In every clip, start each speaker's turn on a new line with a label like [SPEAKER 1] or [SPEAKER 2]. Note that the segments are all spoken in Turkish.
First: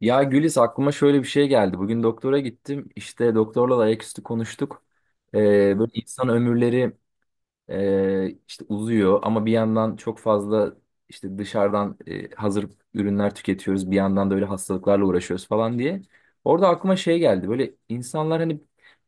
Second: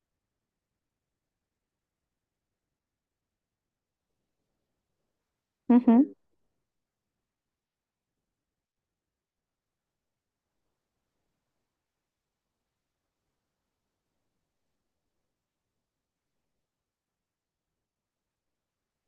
[SPEAKER 1] Ya Gülis, aklıma şöyle bir şey geldi. Bugün doktora gittim. İşte doktorla da ayaküstü konuştuk.
[SPEAKER 2] Hı
[SPEAKER 1] Ee, böyle
[SPEAKER 2] hı.
[SPEAKER 1] insan ömürleri işte uzuyor ama bir yandan çok fazla işte dışarıdan hazır ürünler tüketiyoruz. Bir yandan da öyle hastalıklarla uğraşıyoruz falan diye. Orada aklıma şey geldi. Böyle insanlar hani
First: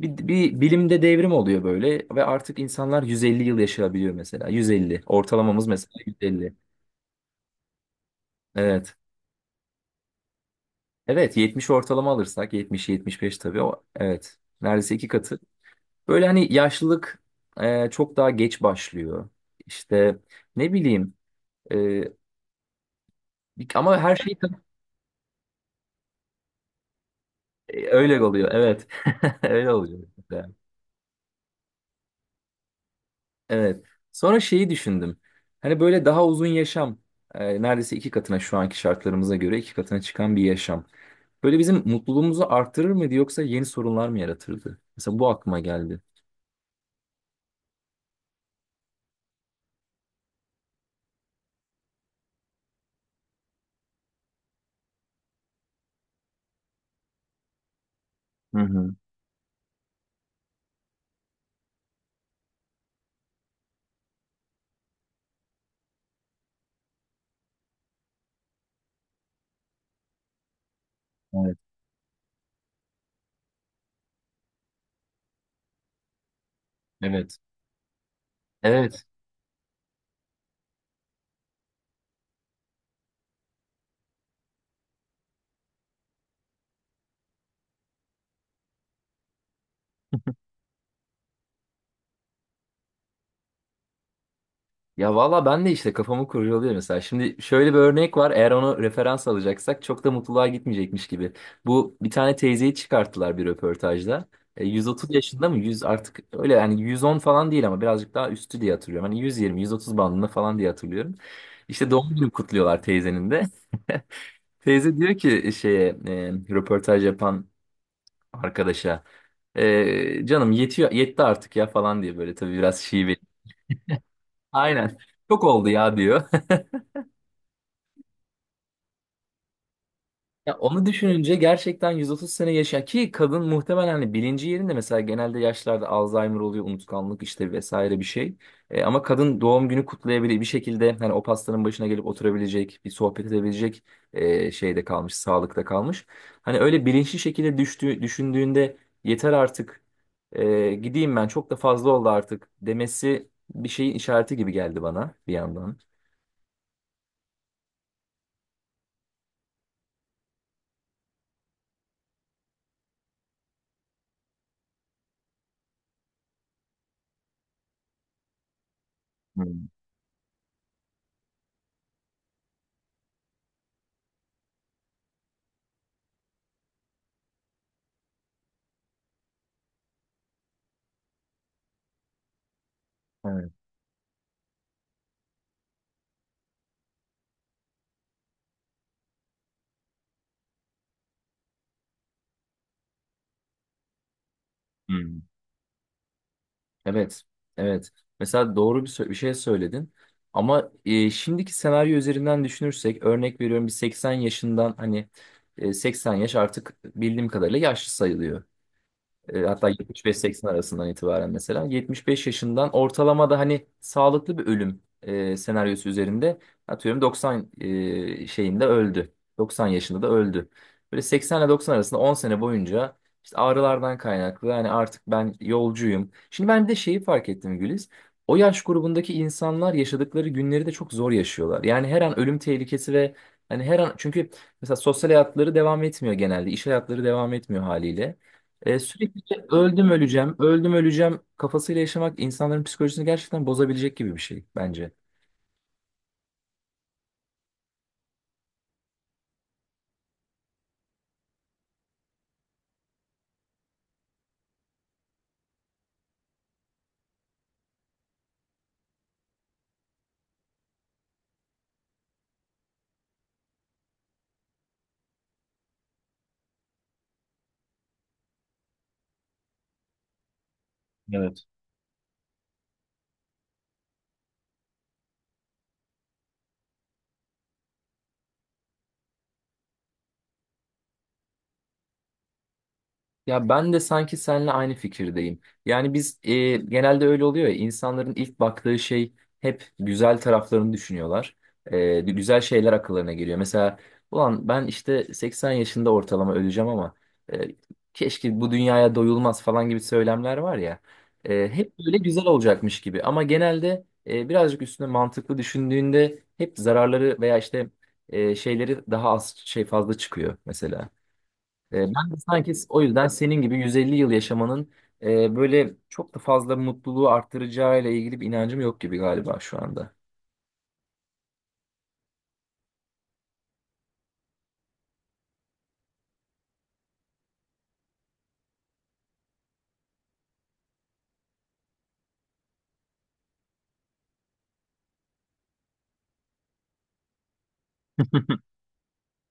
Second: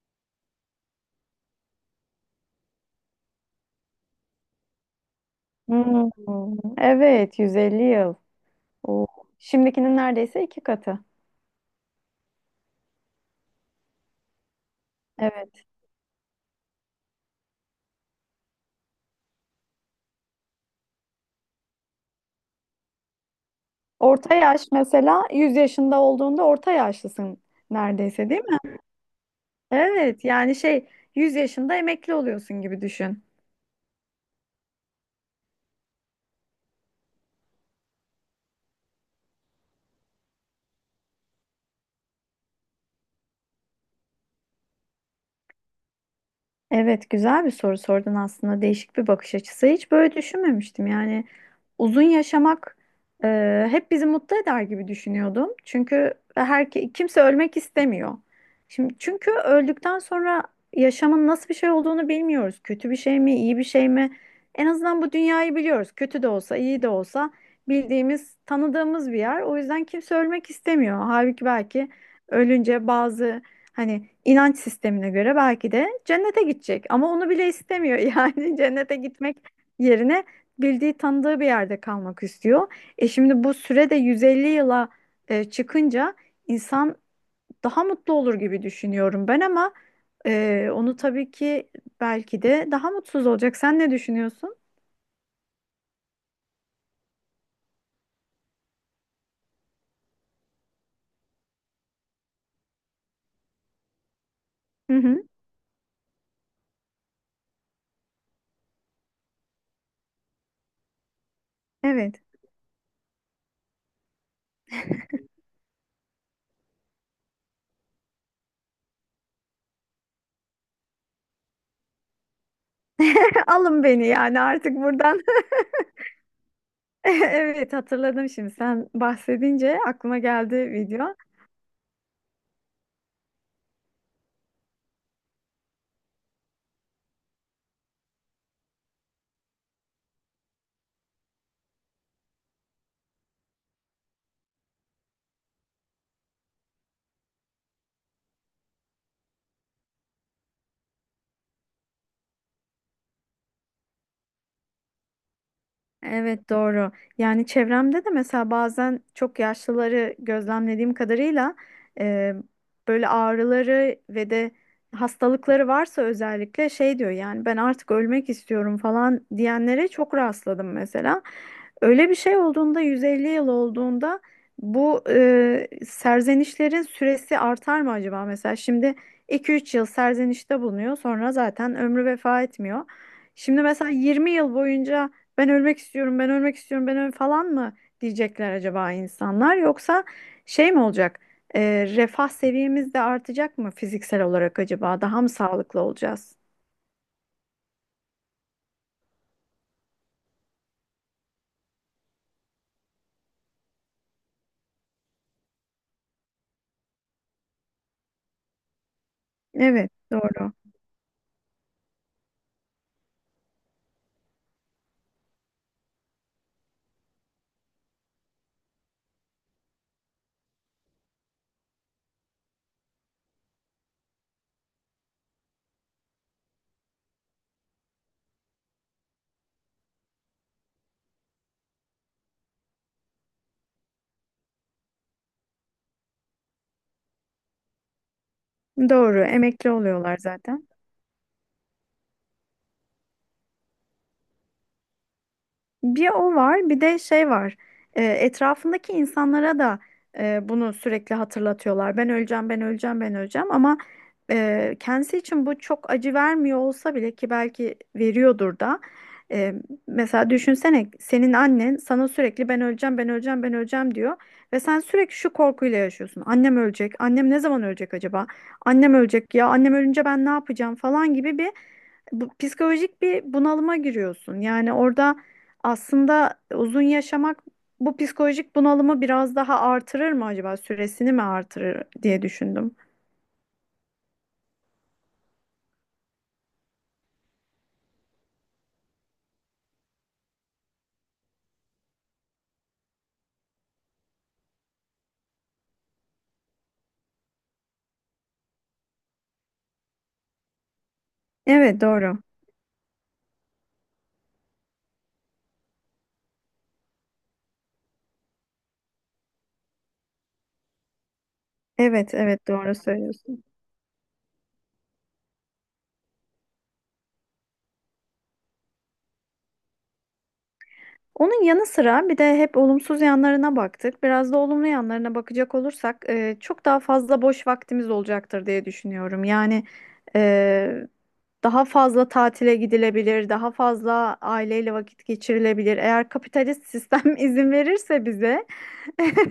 [SPEAKER 1] bir bilimde devrim oluyor böyle ve artık insanlar 150 yıl yaşayabiliyor mesela. 150. Ortalamamız mesela
[SPEAKER 2] Hmm,
[SPEAKER 1] 150.
[SPEAKER 2] evet, 150 yıl.
[SPEAKER 1] Evet.
[SPEAKER 2] Oo. Şimdikinin neredeyse iki katı.
[SPEAKER 1] Evet, 70 ortalama alırsak 70-75, tabii o, evet, neredeyse iki katı.
[SPEAKER 2] Evet.
[SPEAKER 1] Böyle hani yaşlılık çok daha geç başlıyor. İşte ne bileyim, e, ama her
[SPEAKER 2] Orta
[SPEAKER 1] şey tabii-
[SPEAKER 2] yaş mesela 100 yaşında olduğunda orta yaşlısın
[SPEAKER 1] Öyle
[SPEAKER 2] neredeyse, değil
[SPEAKER 1] oluyor,
[SPEAKER 2] mi?
[SPEAKER 1] evet. Öyle oluyor.
[SPEAKER 2] Evet, yani şey, 100 yaşında emekli oluyorsun gibi düşün.
[SPEAKER 1] Evet, sonra şeyi düşündüm, hani böyle daha uzun yaşam, neredeyse iki katına, şu anki şartlarımıza göre iki katına çıkan bir yaşam. Böyle bizim mutluluğumuzu artırır mıydı, yoksa yeni sorunlar mı yaratırdı? Mesela bu aklıma geldi.
[SPEAKER 2] Evet, güzel bir soru sordun aslında. Değişik bir bakış açısı. Hiç böyle düşünmemiştim. Yani uzun yaşamak hep bizi mutlu eder gibi düşünüyordum. Çünkü her kimse ölmek istemiyor.
[SPEAKER 1] Hı
[SPEAKER 2] Şimdi
[SPEAKER 1] hı.
[SPEAKER 2] çünkü öldükten sonra yaşamın nasıl bir şey olduğunu bilmiyoruz. Kötü bir şey mi, iyi bir şey mi? En azından bu dünyayı biliyoruz. Kötü de olsa, iyi de olsa bildiğimiz, tanıdığımız bir yer. O yüzden kimse ölmek istemiyor. Halbuki
[SPEAKER 1] Evet.
[SPEAKER 2] belki ölünce bazı, hani inanç sistemine göre belki de cennete gidecek ama onu
[SPEAKER 1] Evet.
[SPEAKER 2] bile istemiyor. Yani cennete
[SPEAKER 1] Evet.
[SPEAKER 2] gitmek yerine bildiği tanıdığı bir yerde kalmak istiyor. E şimdi bu süre de 150 yıla çıkınca insan daha mutlu olur gibi düşünüyorum ben ama onu tabii ki belki de daha mutsuz olacak. Sen ne düşünüyorsun?
[SPEAKER 1] Ya valla ben de işte kafamı kurcalıyor mesela. Şimdi şöyle bir örnek var. Eğer onu referans alacaksak, çok da mutluluğa gitmeyecekmiş gibi. Bu bir tane teyzeyi çıkarttılar bir röportajda.
[SPEAKER 2] Hı
[SPEAKER 1] 130
[SPEAKER 2] hı,
[SPEAKER 1] yaşında mı? 100, artık öyle yani 110 falan değil ama birazcık daha üstü diye hatırlıyorum. Hani 120, 130 bandında falan diye hatırlıyorum. İşte doğum
[SPEAKER 2] evet.
[SPEAKER 1] günü kutluyorlar teyzenin de. Teyze diyor ki şeye, röportaj yapan arkadaşa, canım yetiyor, yetti artık ya falan diye, böyle tabii biraz şive.
[SPEAKER 2] Alın beni yani artık
[SPEAKER 1] Aynen.
[SPEAKER 2] buradan.
[SPEAKER 1] Çok oldu ya diyor.
[SPEAKER 2] Evet, hatırladım şimdi sen bahsedince aklıma
[SPEAKER 1] Ya
[SPEAKER 2] geldi
[SPEAKER 1] onu
[SPEAKER 2] video.
[SPEAKER 1] düşününce, gerçekten 130 sene yaşa ki, kadın muhtemelen hani bilinci yerinde, mesela genelde yaşlarda Alzheimer oluyor, unutkanlık işte vesaire bir şey. Ama kadın doğum günü kutlayabilir bir şekilde, hani o pastanın başına gelip oturabilecek, bir sohbet edebilecek şeyde kalmış, sağlıkta kalmış. Hani öyle bilinçli şekilde düşündüğünde, yeter artık, gideyim ben, çok da fazla oldu artık demesi, bir şeyin işareti gibi geldi bana bir yandan.
[SPEAKER 2] Evet, doğru. Yani çevremde de mesela bazen çok yaşlıları gözlemlediğim kadarıyla e, böyle ağrıları ve de hastalıkları varsa özellikle şey diyor, yani ben artık ölmek istiyorum falan
[SPEAKER 1] Hmm.
[SPEAKER 2] diyenlere çok rastladım mesela. Öyle bir şey olduğunda 150 yıl olduğunda bu serzenişlerin süresi artar mı acaba mesela? Şimdi iki üç yıl serzenişte bulunuyor, sonra zaten ömrü vefa etmiyor.
[SPEAKER 1] Evet.
[SPEAKER 2] Şimdi mesela 20 yıl boyunca ben ölmek istiyorum, ben ölmek istiyorum, ben öl falan mı diyecekler acaba insanlar? Yoksa şey mi olacak? Ee, Refah seviyemiz de artacak mı fiziksel olarak acaba?
[SPEAKER 1] Hmm.
[SPEAKER 2] Daha mı sağlıklı olacağız?
[SPEAKER 1] Evet, evet. Mesela doğru bir şey söyledin. Ama şimdiki senaryo üzerinden düşünürsek, örnek veriyorum, bir 80 yaşından hani, 80 yaş artık bildiğim kadarıyla yaşlı sayılıyor. Hatta
[SPEAKER 2] Evet,
[SPEAKER 1] 75-80
[SPEAKER 2] doğru.
[SPEAKER 1] arasından itibaren, mesela 75 yaşından ortalama da hani sağlıklı bir ölüm senaryosu üzerinde, atıyorum 90 şeyinde öldü. 90 yaşında da öldü. Böyle 80 ile 90 arasında 10 sene boyunca işte ağrılardan kaynaklı, yani artık ben yolcuyum. Şimdi ben bir de şeyi fark ettim Güliz. O yaş grubundaki insanlar yaşadıkları günleri de çok zor yaşıyorlar. Yani her an ölüm tehlikesi ve, hani her an, çünkü mesela sosyal hayatları devam etmiyor genelde. İş hayatları devam etmiyor haliyle. Sürekli
[SPEAKER 2] Doğru,
[SPEAKER 1] işte
[SPEAKER 2] emekli
[SPEAKER 1] öldüm
[SPEAKER 2] oluyorlar
[SPEAKER 1] öleceğim,
[SPEAKER 2] zaten.
[SPEAKER 1] öldüm öleceğim kafasıyla yaşamak insanların psikolojisini gerçekten bozabilecek gibi bir şey bence.
[SPEAKER 2] Bir o var, bir de şey var. Etrafındaki insanlara da bunu sürekli hatırlatıyorlar. Ben öleceğim, ben öleceğim, ben öleceğim. Ama kendisi için bu çok acı vermiyor olsa bile ki belki veriyordur da. E, Mesela düşünsene, senin annen sana sürekli ben öleceğim, ben öleceğim, ben öleceğim diyor. Ve sen sürekli şu korkuyla yaşıyorsun. Annem ölecek, annem ne zaman ölecek acaba? Annem ölecek ya, annem ölünce ben ne yapacağım falan gibi bu, psikolojik bir bunalıma giriyorsun. Yani orada aslında uzun yaşamak bu psikolojik bunalımı biraz daha artırır mı acaba? Süresini mi artırır diye düşündüm.
[SPEAKER 1] Ya ben de sanki seninle aynı fikirdeyim. Yani biz, genelde öyle oluyor ya, insanların ilk baktığı şey, hep güzel taraflarını düşünüyorlar. Güzel şeyler akıllarına geliyor. Mesela ulan ben işte 80 yaşında ortalama öleceğim ama, e, keşke bu dünyaya doyulmaz falan gibi söylemler var ya. Hep
[SPEAKER 2] Evet,
[SPEAKER 1] böyle
[SPEAKER 2] doğru.
[SPEAKER 1] güzel olacakmış gibi ama genelde birazcık üstüne mantıklı düşündüğünde hep zararları veya işte şeyleri daha az, şey fazla çıkıyor mesela. Ben
[SPEAKER 2] Evet,
[SPEAKER 1] de
[SPEAKER 2] evet,
[SPEAKER 1] sanki
[SPEAKER 2] doğru
[SPEAKER 1] o yüzden senin
[SPEAKER 2] söylüyorsun.
[SPEAKER 1] gibi 150 yıl yaşamanın böyle çok da fazla mutluluğu arttıracağıyla ilgili bir inancım yok gibi galiba şu anda.
[SPEAKER 2] Onun yanı sıra bir de hep olumsuz yanlarına baktık. Biraz da olumlu yanlarına bakacak olursak çok daha fazla boş vaktimiz olacaktır diye düşünüyorum. Yani e, daha fazla tatile gidilebilir, daha fazla aileyle vakit geçirilebilir. Eğer kapitalist sistem izin verirse bize.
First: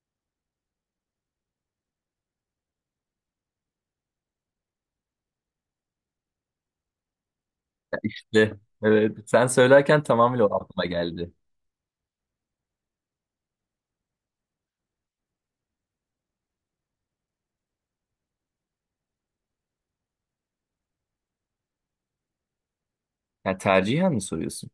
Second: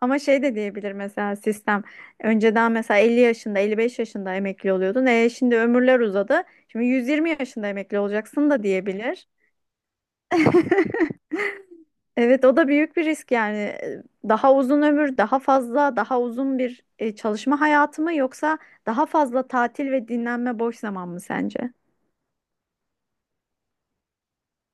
[SPEAKER 2] Ama şey de diyebilir mesela sistem. Önceden mesela 50 yaşında, 55 yaşında emekli oluyordun. E şimdi ömürler uzadı. Şimdi 120 yaşında emekli olacaksın
[SPEAKER 1] De,
[SPEAKER 2] da
[SPEAKER 1] evet,
[SPEAKER 2] diyebilir.
[SPEAKER 1] sen söylerken tamamıyla o aklıma geldi.
[SPEAKER 2] Evet, o da büyük bir risk yani. Daha uzun ömür, daha fazla, daha uzun bir çalışma hayatı mı, yoksa daha fazla tatil ve dinlenme, boş zaman mı sence?
[SPEAKER 1] Yani tercihen mi soruyorsun?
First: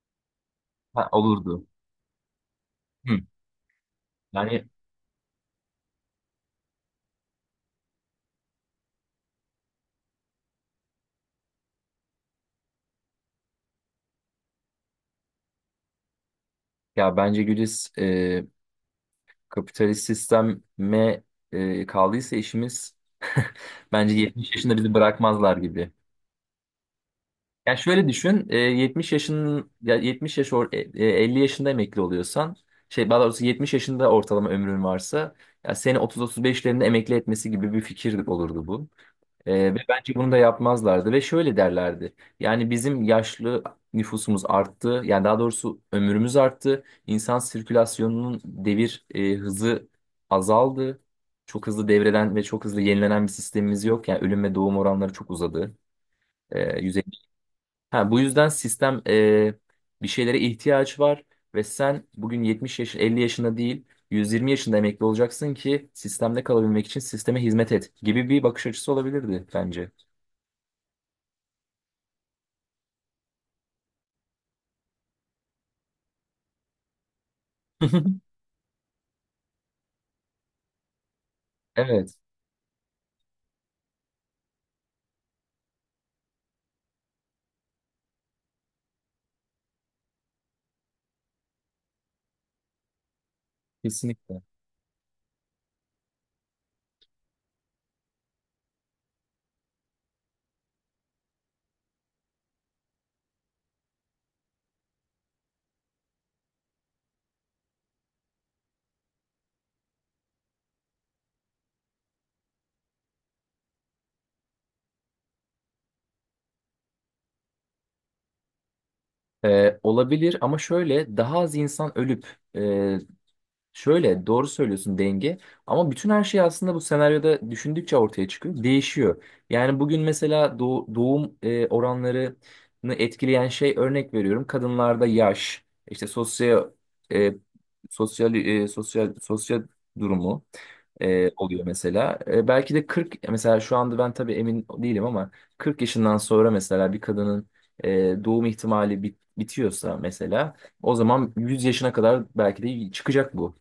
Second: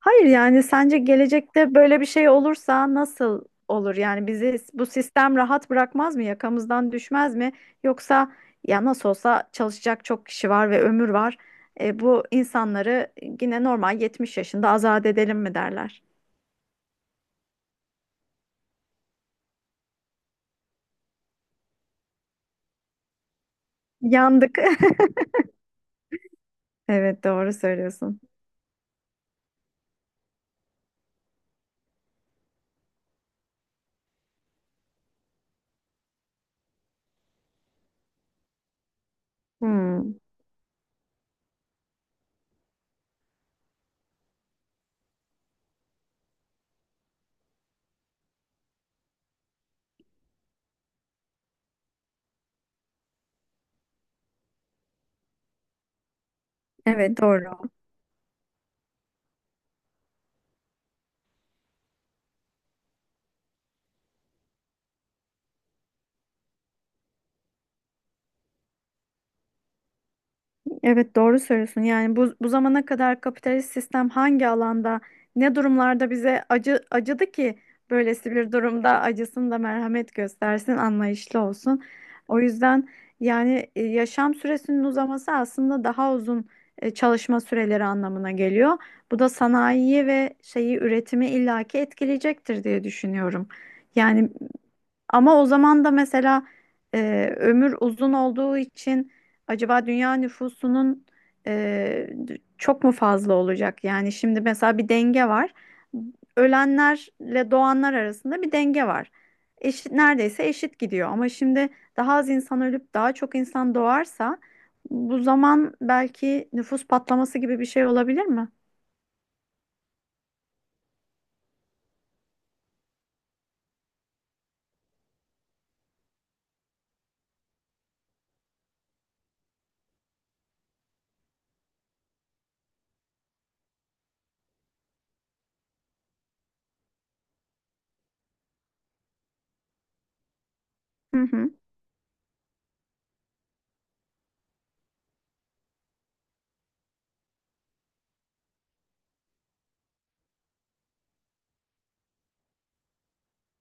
[SPEAKER 2] Hayır, yani sence
[SPEAKER 1] Ha, olurdu.
[SPEAKER 2] gelecekte böyle bir şey olursa
[SPEAKER 1] Hı.
[SPEAKER 2] nasıl olur? Yani bizi
[SPEAKER 1] Yani,
[SPEAKER 2] bu sistem rahat bırakmaz mı? Yakamızdan düşmez mi? Yoksa ya nasıl olsa çalışacak çok kişi var ve ömür var. Bu insanları yine normal 70 yaşında azat edelim mi derler?
[SPEAKER 1] ya bence Güliz, kapitalist sisteme kaldıysa işimiz, bence 70
[SPEAKER 2] Yandık.
[SPEAKER 1] yaşında bizi bırakmazlar gibi.
[SPEAKER 2] Evet, doğru
[SPEAKER 1] Ya şöyle
[SPEAKER 2] söylüyorsun.
[SPEAKER 1] düşün, 70 yaşın, ya 70 yaş 50 yaşında emekli oluyorsan, şey, daha doğrusu 70 yaşında ortalama ömrün varsa, ya seni 30-35'lerinde emekli etmesi gibi bir fikir olurdu bu. Ve bence
[SPEAKER 2] Hmm.
[SPEAKER 1] bunu da yapmazlardı ve şöyle derlerdi. Yani bizim yaşlı nüfusumuz arttı, yani daha doğrusu ömrümüz arttı. İnsan sirkülasyonunun devir hızı azaldı. Çok hızlı devreden ve çok hızlı yenilenen bir sistemimiz yok. Yani ölüm ve doğum oranları çok uzadı. E,
[SPEAKER 2] Evet, doğru.
[SPEAKER 1] Ha, bu yüzden sistem, bir şeylere ihtiyaç var ve sen bugün 70 yaş, 50 yaşında değil, 120 yaşında emekli olacaksın ki sistemde kalabilmek için sisteme hizmet et gibi bir bakış açısı olabilirdi bence.
[SPEAKER 2] Evet, doğru söylüyorsun. Yani bu zamana kadar kapitalist sistem hangi alanda, ne durumlarda bize acı acıdı ki böylesi bir durumda acısın da merhamet göstersin, anlayışlı olsun.
[SPEAKER 1] Evet,
[SPEAKER 2] O yüzden yani yaşam süresinin uzaması aslında daha uzun çalışma süreleri anlamına geliyor. Bu da sanayiyi ve şeyi üretimi illaki etkileyecektir diye düşünüyorum. Yani
[SPEAKER 1] kesinlikle.
[SPEAKER 2] ama o zaman da mesela e, ömür uzun olduğu için acaba dünya nüfusunun e, çok mu fazla olacak? Yani şimdi mesela bir denge var. Ölenlerle doğanlar arasında bir denge var. Eşit, neredeyse eşit gidiyor. Ama şimdi daha az insan ölüp daha çok insan doğarsa bu zaman belki nüfus patlaması gibi bir şey olabilir mi?
[SPEAKER 1] Olabilir ama, şöyle daha az insan ölüp e, şöyle, doğru söylüyorsun, denge, ama bütün her şey aslında bu senaryoda düşündükçe ortaya çıkıyor, değişiyor. Yani bugün mesela doğum oranlarını etkileyen şey, örnek veriyorum, kadınlarda yaş, işte sosyal e, sosyal durumu
[SPEAKER 2] Hı hı.
[SPEAKER 1] oluyor mesela. Belki de 40, mesela şu anda ben tabii emin değilim ama, 40 yaşından sonra mesela bir kadının e, doğum ihtimali bitiyorsa mesela, o zaman 100 yaşına kadar belki de çıkacak bu.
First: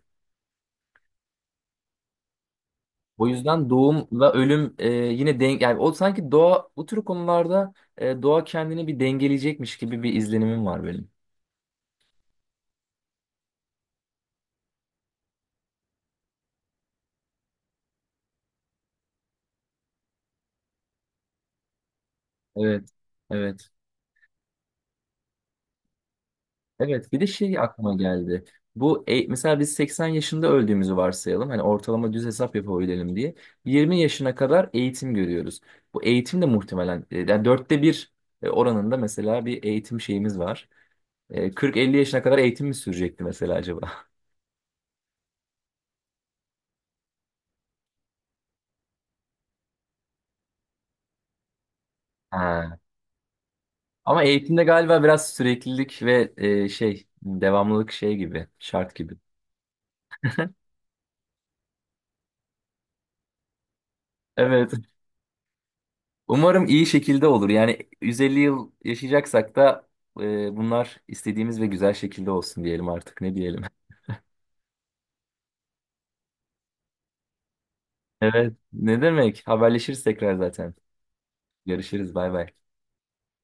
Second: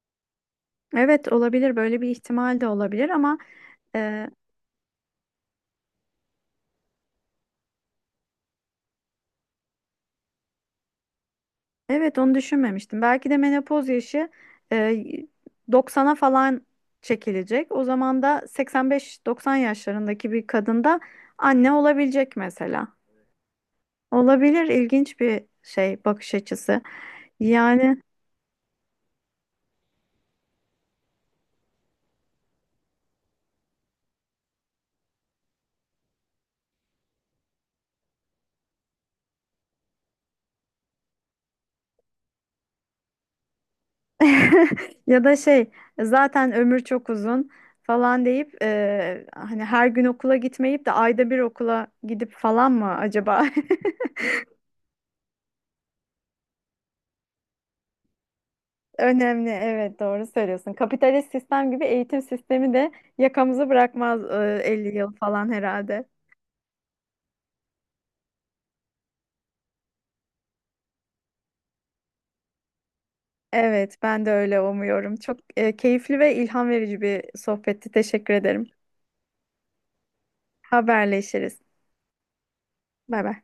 [SPEAKER 2] Evet, olabilir. Böyle bir ihtimal de olabilir
[SPEAKER 1] O
[SPEAKER 2] ama
[SPEAKER 1] yüzden
[SPEAKER 2] e,
[SPEAKER 1] doğumla ölüm yine denk, yani o sanki doğa bu tür konularda, doğa kendini bir dengeleyecekmiş gibi bir izlenimim var benim.
[SPEAKER 2] evet, onu düşünmemiştim. Belki de menopoz yaşı e, 90'a falan çekilecek. O zaman da 85-90 yaşlarındaki bir kadında anne olabilecek mesela.
[SPEAKER 1] Evet. Evet.
[SPEAKER 2] Olabilir, ilginç bir şey bakış açısı.
[SPEAKER 1] Evet, bir de şey aklıma
[SPEAKER 2] Yani
[SPEAKER 1] geldi. Bu, mesela biz 80 yaşında öldüğümüzü varsayalım. Hani ortalama düz hesap yapabilelim diye. 20 yaşına kadar eğitim görüyoruz. Bu eğitim de muhtemelen, yani dörtte bir oranında mesela bir eğitim şeyimiz var. 40-50 yaşına kadar eğitim mi sürecekti mesela acaba?
[SPEAKER 2] ya da şey, zaten ömür çok uzun falan deyip hani her gün okula gitmeyip de ayda bir okula gidip falan
[SPEAKER 1] Ha.
[SPEAKER 2] mı acaba?
[SPEAKER 1] Ama eğitimde galiba biraz süreklilik ve şey devamlılık, şey gibi, şart gibi.
[SPEAKER 2] Önemli, evet, doğru söylüyorsun. Kapitalist sistem gibi eğitim sistemi de yakamızı bırakmaz
[SPEAKER 1] Evet.
[SPEAKER 2] 50 yıl falan herhalde.
[SPEAKER 1] Umarım iyi şekilde olur. Yani 150 yıl yaşayacaksak da bunlar istediğimiz ve güzel şekilde olsun diyelim artık. Ne diyelim?
[SPEAKER 2] Evet, ben de öyle umuyorum. Çok keyifli ve ilham verici bir sohbetti. Teşekkür
[SPEAKER 1] Evet.
[SPEAKER 2] ederim.
[SPEAKER 1] Ne demek? Haberleşiriz tekrar zaten.
[SPEAKER 2] Haberleşiriz.
[SPEAKER 1] Görüşürüz. Bay bay.
[SPEAKER 2] Bay bay.